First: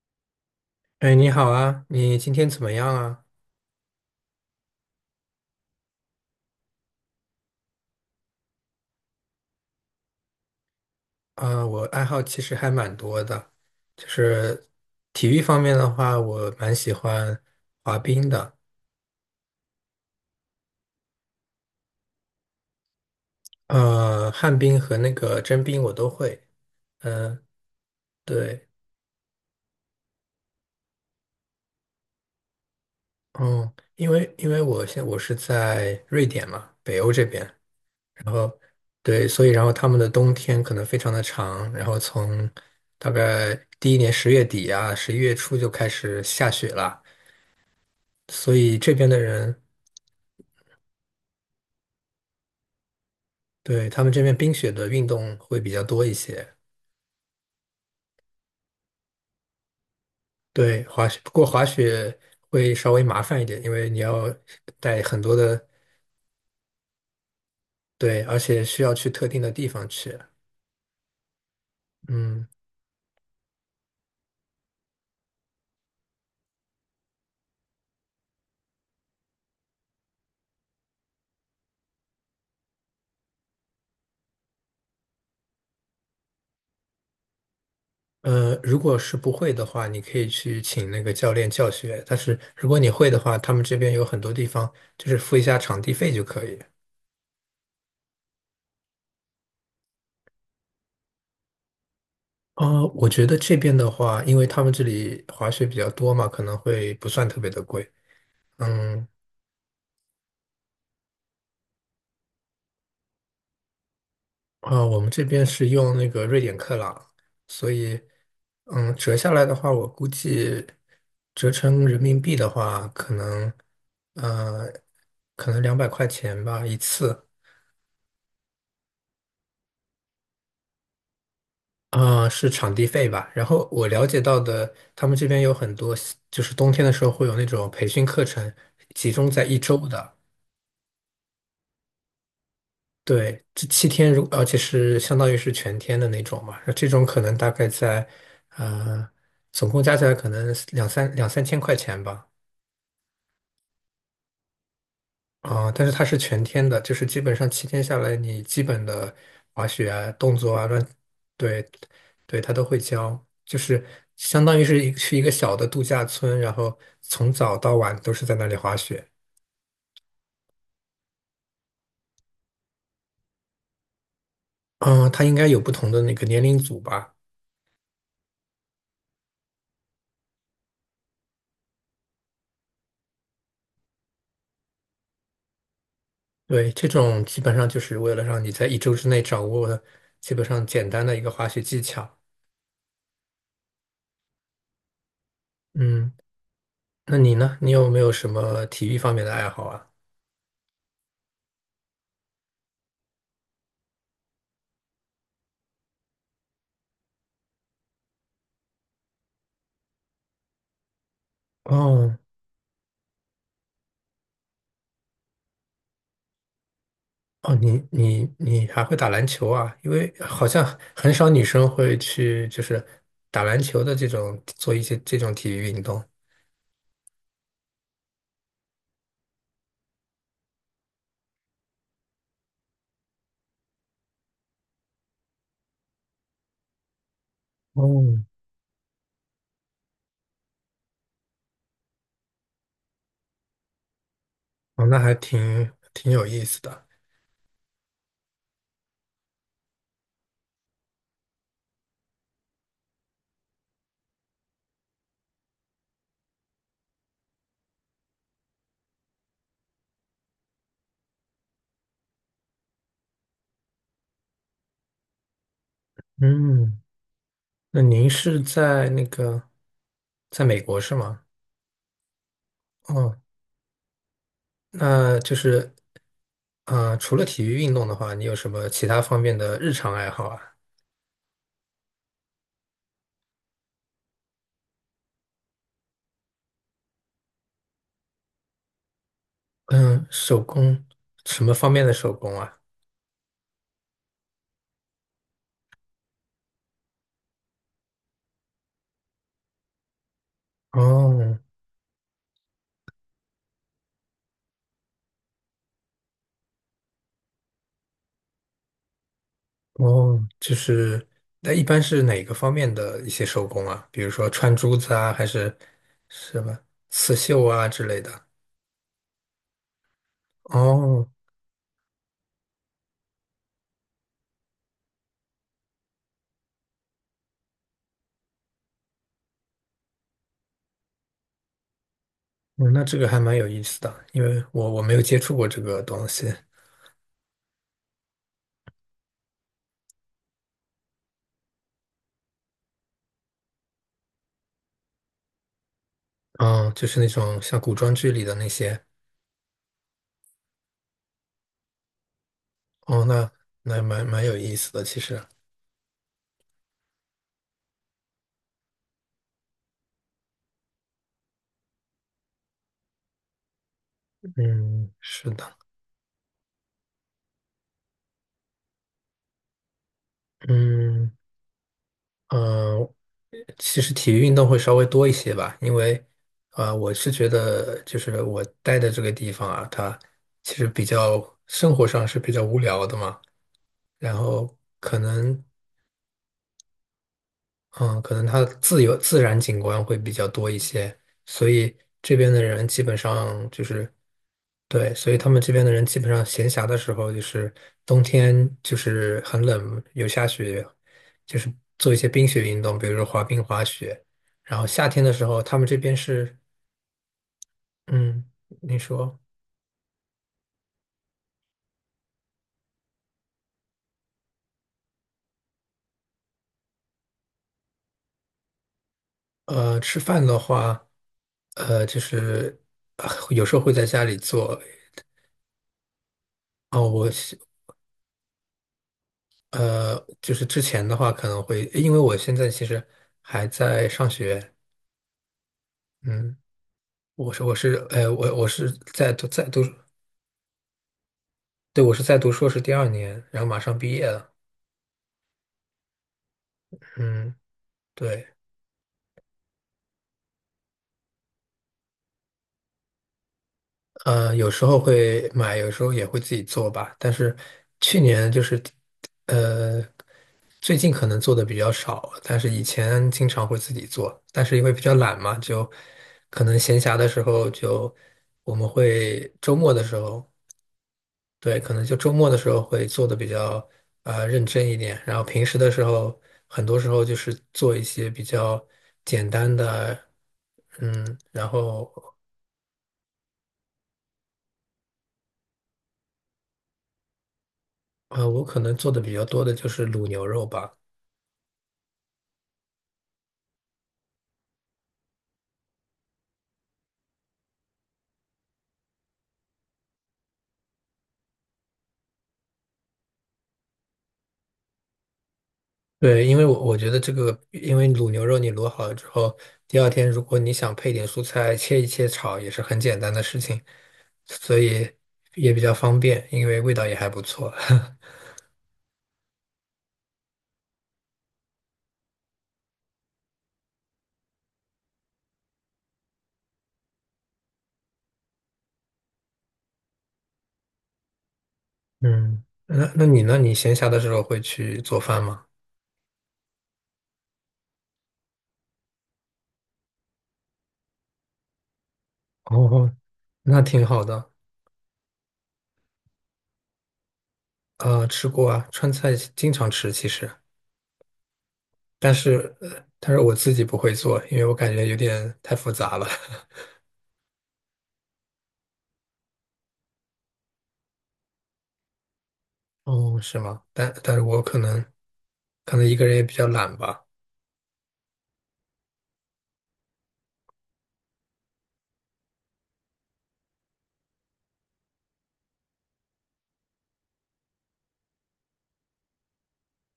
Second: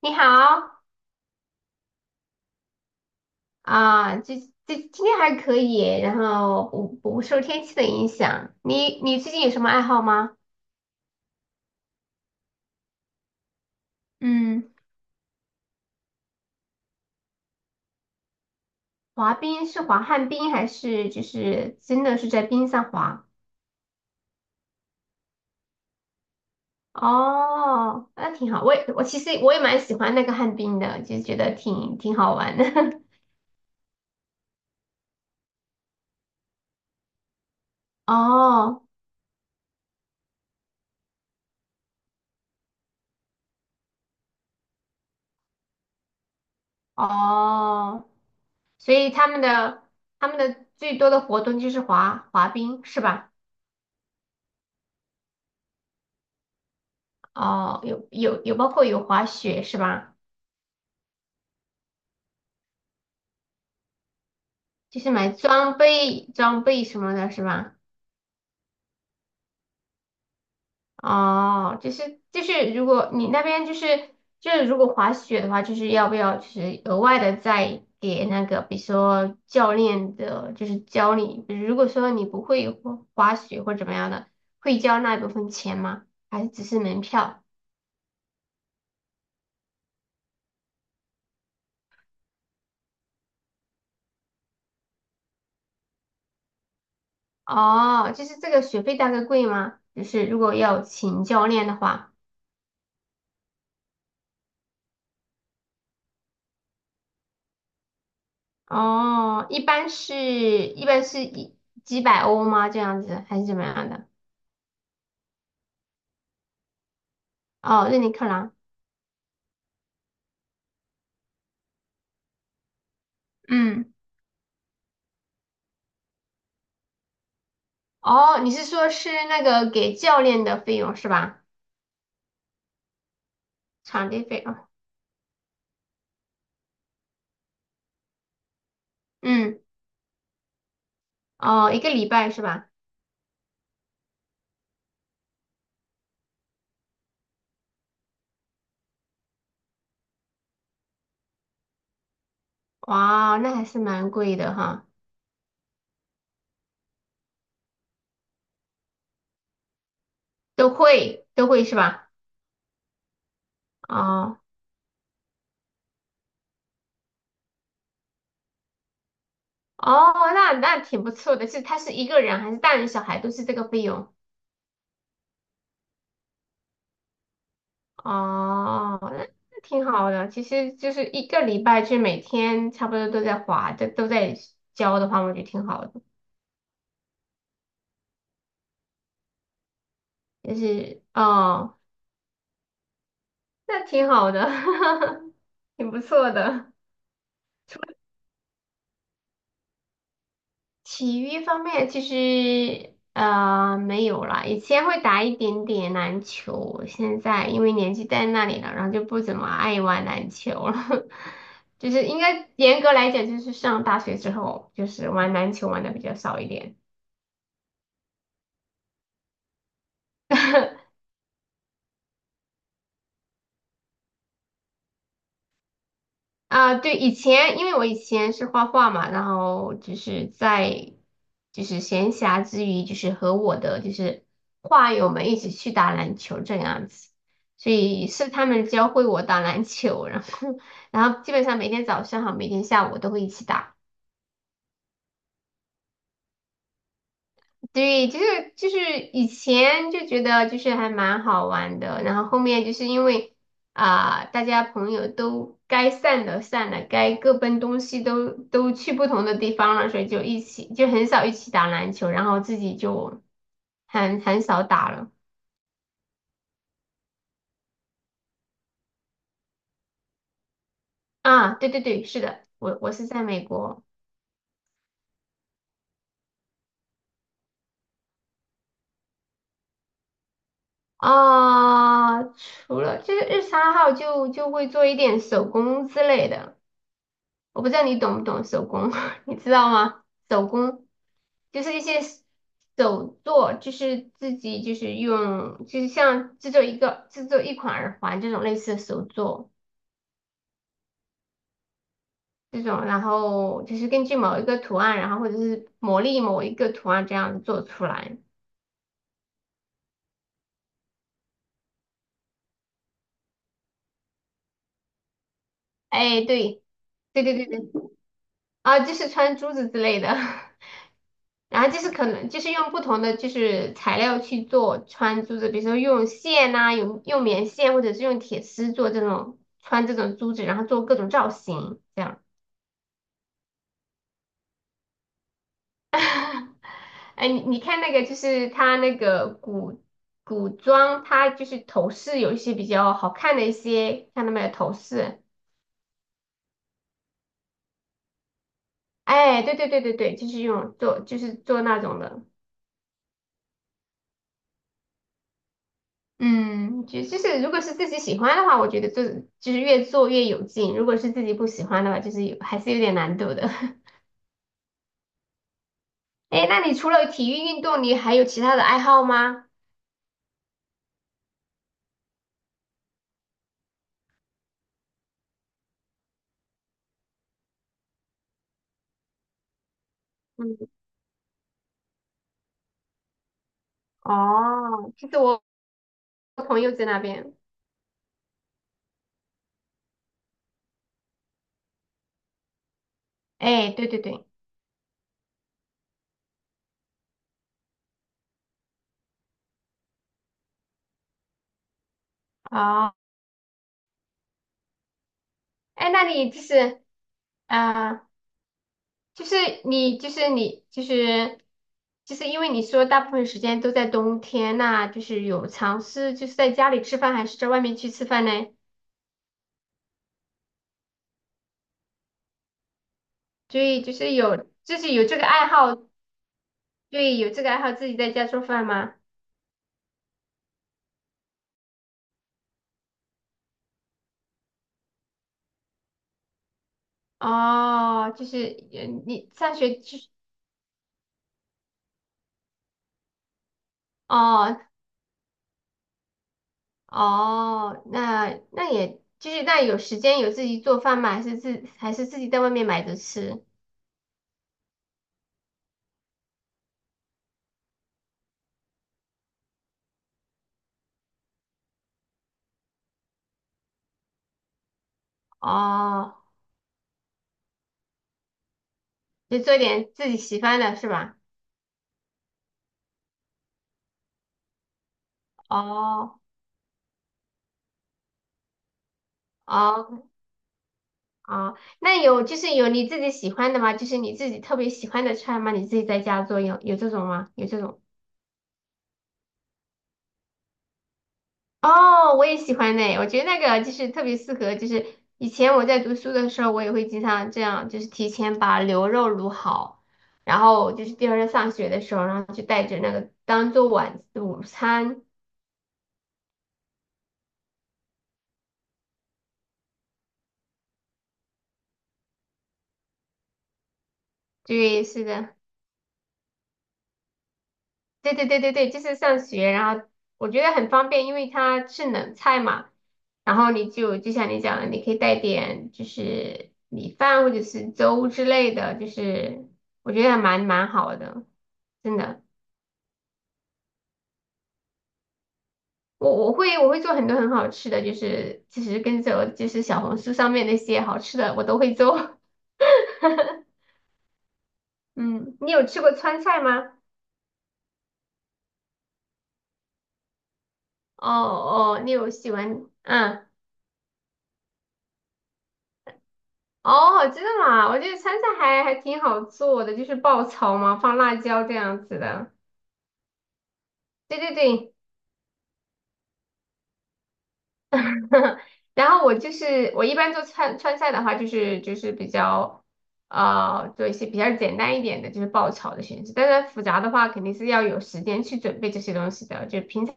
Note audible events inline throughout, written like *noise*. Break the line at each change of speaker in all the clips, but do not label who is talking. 你好。
哎，你好啊，你今天怎么样啊？
啊，这今天还可以，然后不受天气的影响。你最近有什么爱好吗？
啊，我爱好其实还蛮多的，就是
嗯。
体育方面的话，我蛮喜欢滑冰的。
滑冰是滑旱冰还是就是真的是在冰上滑？
旱冰和那个真冰我都会。嗯、
哦，那挺好。
对，
我其实我也蛮喜欢那个旱冰的，就觉得挺好玩的。
嗯，因为我是在瑞典嘛，北欧这边，
*laughs*
然后
哦
对，所以然后他们的冬天可能非常的长，然后从大概第一年10月底啊，11月初就开始下雪了。
哦，
所以这
所
边
以
的
他们
人
的他们的最多的活动就是滑冰是吧？
对，他们这边冰雪的运动会比较多一些。
哦，有包括有滑雪是吧？
对，滑雪，不过滑雪会稍微麻烦一点，因为你要
就
带
是
很
买
多的，
装备什么的，是吧？
对，而且需要去特定的地方去。
哦，就是就
嗯，
是，如果你那边就是如果滑雪的话，就是要不要就是额外的再给那个，比如说教练的，就是教你，比如说你不会滑雪或怎么样的，会交那一部分钱吗？还是只是门票？
如果是不会的话，你可以去请那个教练教学。但是如果你会的话，他们这边有很多地方就是付一下场地费就可以。
哦，就是这个学费大概贵吗？就是如果要请教练的话。
我觉得这边的话，因为他们这里滑雪比较多嘛，可能会不算特别的贵。嗯，
哦，一般是一般是几百欧吗？这样子还是怎么样的？
啊，我们这边是用那个瑞典克朗，所
哦，瑞
以，
你克朗。
嗯，折下来的话，我估计折成人民币的话，
嗯，
呃，可能200块钱吧一次。
哦，你是说是那个给教练的费用是吧？
啊，是场地费吧。然后我了
场
解
地
到
费啊。
的，他们这边有很多，就是冬天的时候会有那种培训课程，集中在一
嗯。
周的。
哦，一个礼拜是吧？
对，这七天，而且是相当于是全天的那种嘛，那这种可能大概在，呃，总共加起来可能两三千块钱吧。
哇，那还是蛮贵的哈。
啊、但是它是全天的，就是基本上七天下来，你基本的滑雪啊、动作啊、
都
乱，
会都
对，
会是吧？
对，它都会教，就是
哦
相当于是一去一个小的度假村，然后从早到晚都是在那里滑雪。
哦，那挺不错的，他是一个人还是大人小孩都是这个费用？
嗯、它应该有不同的那个年龄组吧。
哦，那挺好的，其实就是一个礼拜就每天差不多都在花，都在交的话，我觉得挺好的。
对，这种基本上就是为了让你在一周之内掌握基本
就
上简
是
单的一个滑雪
哦。
技巧。
那挺好的，*laughs* 挺不
嗯，
错的。
那你呢？你有没有什么体育方面的爱好啊？
体育方面其实没有啦，以前会打一点点篮球，现在因为年纪在那里了，然后就不怎么爱玩篮球了。*laughs* 就是
哦
应该严格来讲，就是上大学之后，就是玩篮球玩的比较少一点。
哦，你还会打篮球啊？因为好像
*laughs*
很少女生会去就是打篮球的这种做一些这种体育运动。
啊，对，以前因为我以前是画画嘛，然后就是在就是闲暇之余，就是和我的就是画友们一起去打篮球这样子，所以
哦，
是他们教会我打篮球，然后 *laughs* 然后基本上每天早上和每天下午都会一起打。
哦，那还挺有意思的。
对，就是以前就觉得就是还蛮好玩的，然后后面就是因为大家朋友都该散的散了，该各奔东西都去不同的地方了，所以就一起就很少一起打篮球，然后自己就很少打了。
嗯，那您是在那个在美国是吗？
啊。对对对，是的，我是
哦，
在美国。
那就是。嗯，除了体育运动的话，你有什么其他方面的日常爱好啊？
除了就是日常爱好就会做一点手工之类的。我不知道你懂不懂手工，*laughs* 你知道吗？
嗯，手
手
工，
工
什么
就
方
是一
面的
些
手工啊？
手作，就是自己就是用，就是像制作一款耳环这种类似的手作
哦
这种，然后就是根据某一个图案，然后或者是磨砺某一个图案这样子做出来。
哦，就是，那一般是哪个方面的一些手工啊？比如说穿珠子啊，还是
哎，
什么
对，
刺
对对
绣
对对。
啊之类的？
啊，就是穿珠子之类的。*laughs*
哦，
然后就是可能就是用不同的就是材料去做穿珠子，比如说用线呐、用棉线或者是用铁丝做这种穿这种珠子，然后做各种造型这样。
嗯，那这个还蛮有意思的，因为我没有接触过这个东西。
*laughs* 哎，你看那个就是它那个古装，它就是头饰有一些比较好看的一些，看到没有头饰？
嗯，就是那种像古装剧里的那些。
哎，对对对对对，就是用做就是做那种的。
哦，那蛮有意思的，其实。
嗯，就是如果是自己喜欢的话，我觉得做就是越做越有劲；如果是自己不喜欢的话，就是还是有点难度的。*laughs*
嗯，是的。
哎，那你除了体育运动，你还有其他的爱好吗？
嗯。嗯，其实体育运动会稍微多一些吧，因为我是觉得就是我待的这个地方啊，它其
嗯。
实比较生活上是比较无聊的嘛，然后
哦，
可
就是
能
我朋友在那边。
嗯，可能它的自由自然景观会比较多一些，所以这边的人基本上就
哎，对
是。
对对。
对，所以他们这边的人基本上闲暇的时候，就是冬天就是很冷，有下雪，就是做一些冰雪运动，比
哦。
如说滑冰、滑雪。然后夏天的时候，他们这
哎，
边
那你
是，
就是啊呃，
嗯，你说，
就是你就是因为你说大部分时间都在冬天，那就是有尝试就是在家里吃饭，还是在外面去吃饭呢？
吃饭的话，就是有时
所
候会
以
在家里做。
就是有这个爱好，
哦，我
对，有
是
这个爱好自己在家做饭吗？
呃，就是之前的话可能会，因为我现在其实还在上学。嗯，我是我是呃
哦，就
我我
是
是在读
你
在
上
读
学就是。
对，我是在读硕士第二年，然后马上毕业了。
哦
嗯，
哦，
对，
那也就是那有时间有自己做饭吗？还是还是自己在外面买着吃？
有时候会买，有时候也会自己做吧。但是去年就是，呃，最近可能做的比较少，但是以前经常会自己做。但是因为比较懒嘛，就
哦，
可能闲暇的时候就我们会
就
周
做
末的
点
时
自己
候。
喜欢的是吧？
对，可能就周末的时候会做的比较认真一点，然后平时的时候，
哦
很多时候就是做一些比较简单的。
哦
嗯，然
哦，
后
就是有你自己喜欢的吗？就是你自己特别喜欢的菜吗？你自己在家做有这种吗？有这种？
我可能做的比较多的就是卤牛肉吧。
哦，我也喜欢呢，我觉得那个就是特别适合，就是以前我在读书的时候，我也会经常这样，就是提前把牛肉卤好，然后就是第二天上学的时候，然后就带着那个当做晚午餐。
对，因为我觉得这个，因为卤牛肉你卤好了之后，第二天如果你想配点蔬菜，切一切炒也是很简单的事情，所
对，
以
是的，
也比较方便，因为味道也还不错。*laughs*
对对对对对，就是上学，然后我觉得很方便，因为它是冷菜嘛，然后你就像你讲的，你可以带点就是米饭或者是粥之类的，就是我觉得还蛮好的，真的。
嗯，那你呢？你闲暇的时候会去做饭吗？
我会做很多很好吃的，就是其实跟着我就是小红书上面那些好吃的我都会做。
哦，那挺好的。
*laughs* 嗯，你有吃过川菜吗？
啊，吃过啊，川菜经常吃其实，
哦哦，你有
但
喜
是
欢
呃但是
嗯。
我自己不会做，因为我感觉有点太复杂了。*laughs*
哦，真的吗？我觉得川菜还挺好做的，就是爆炒嘛，放辣椒这样子的。
哦，是吗？但但
对
是
对
我可
对。
能可能一个人也比较懒吧。
*laughs* 然后我就是我一般做川菜的话，就是比较做一些比较简单一点的，就是爆炒的形式。但是复杂的话，肯定是要有时间去准备这些东西的，就平常。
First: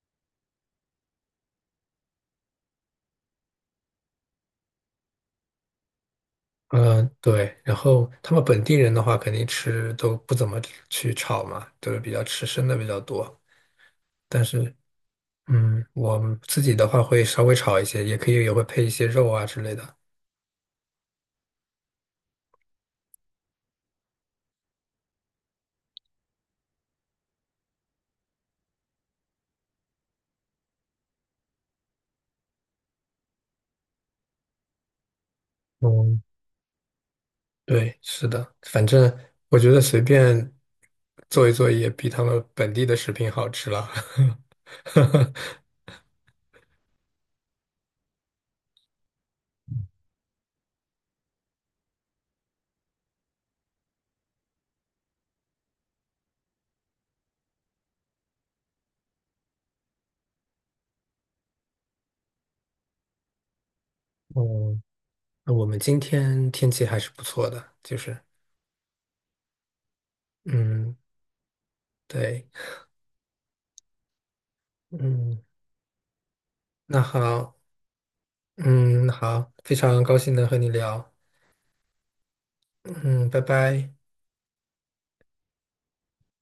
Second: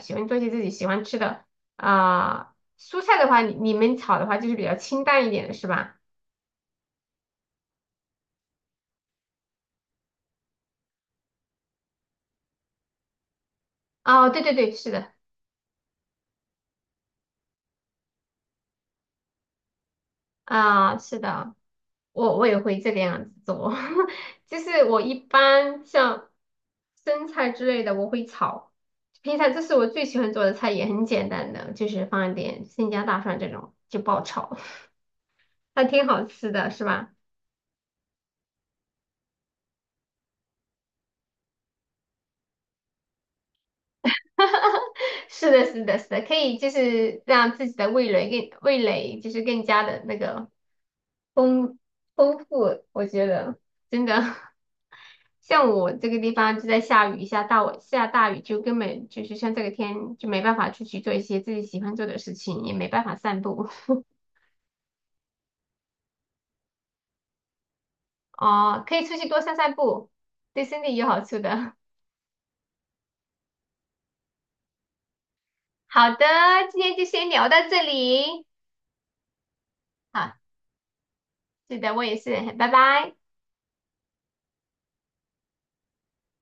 喜欢做一些自己喜欢吃的蔬菜的话，你们炒的话就是比较清淡一点的是吧？
嗯、对。然后他们本地人的话，肯定吃都不怎么去炒嘛，都是比较吃生的比较多。
哦，对
但
对对，
是，
是的，
我们自己的话会稍微炒一些，也可以也会配一些肉啊之类的。
是的，我也会这个样子做，*laughs* 就是我一般像生菜之类的我会炒，平常这是我最喜欢做的菜，也很简单的，就是放一点生姜、大蒜这种就爆炒，*laughs* 还挺
哦
好吃的，是吧？
对，是的，反正我觉得随便做一做也比他们本地的食品好吃了。
*laughs* 是
*laughs*
的，是的，是的，可以就是让自己的味蕾就是更加的那个丰丰富，我觉得真的。*laughs* 像我这个地方就在下雨，下大雨就根本就是像这个天就没办法出去做一些自己喜欢做的事情，也没办法散步。
嗯，那我们今天天气还是不错的，就是，
*laughs* 哦，可以出去多散散步，对身
嗯，
体有好处的。*laughs*
对，嗯，
好的，今天
那
就先聊
好，
到这里。
嗯，好，非常高兴
好，
能和你聊，
是的，我也是，拜拜。
嗯，拜拜。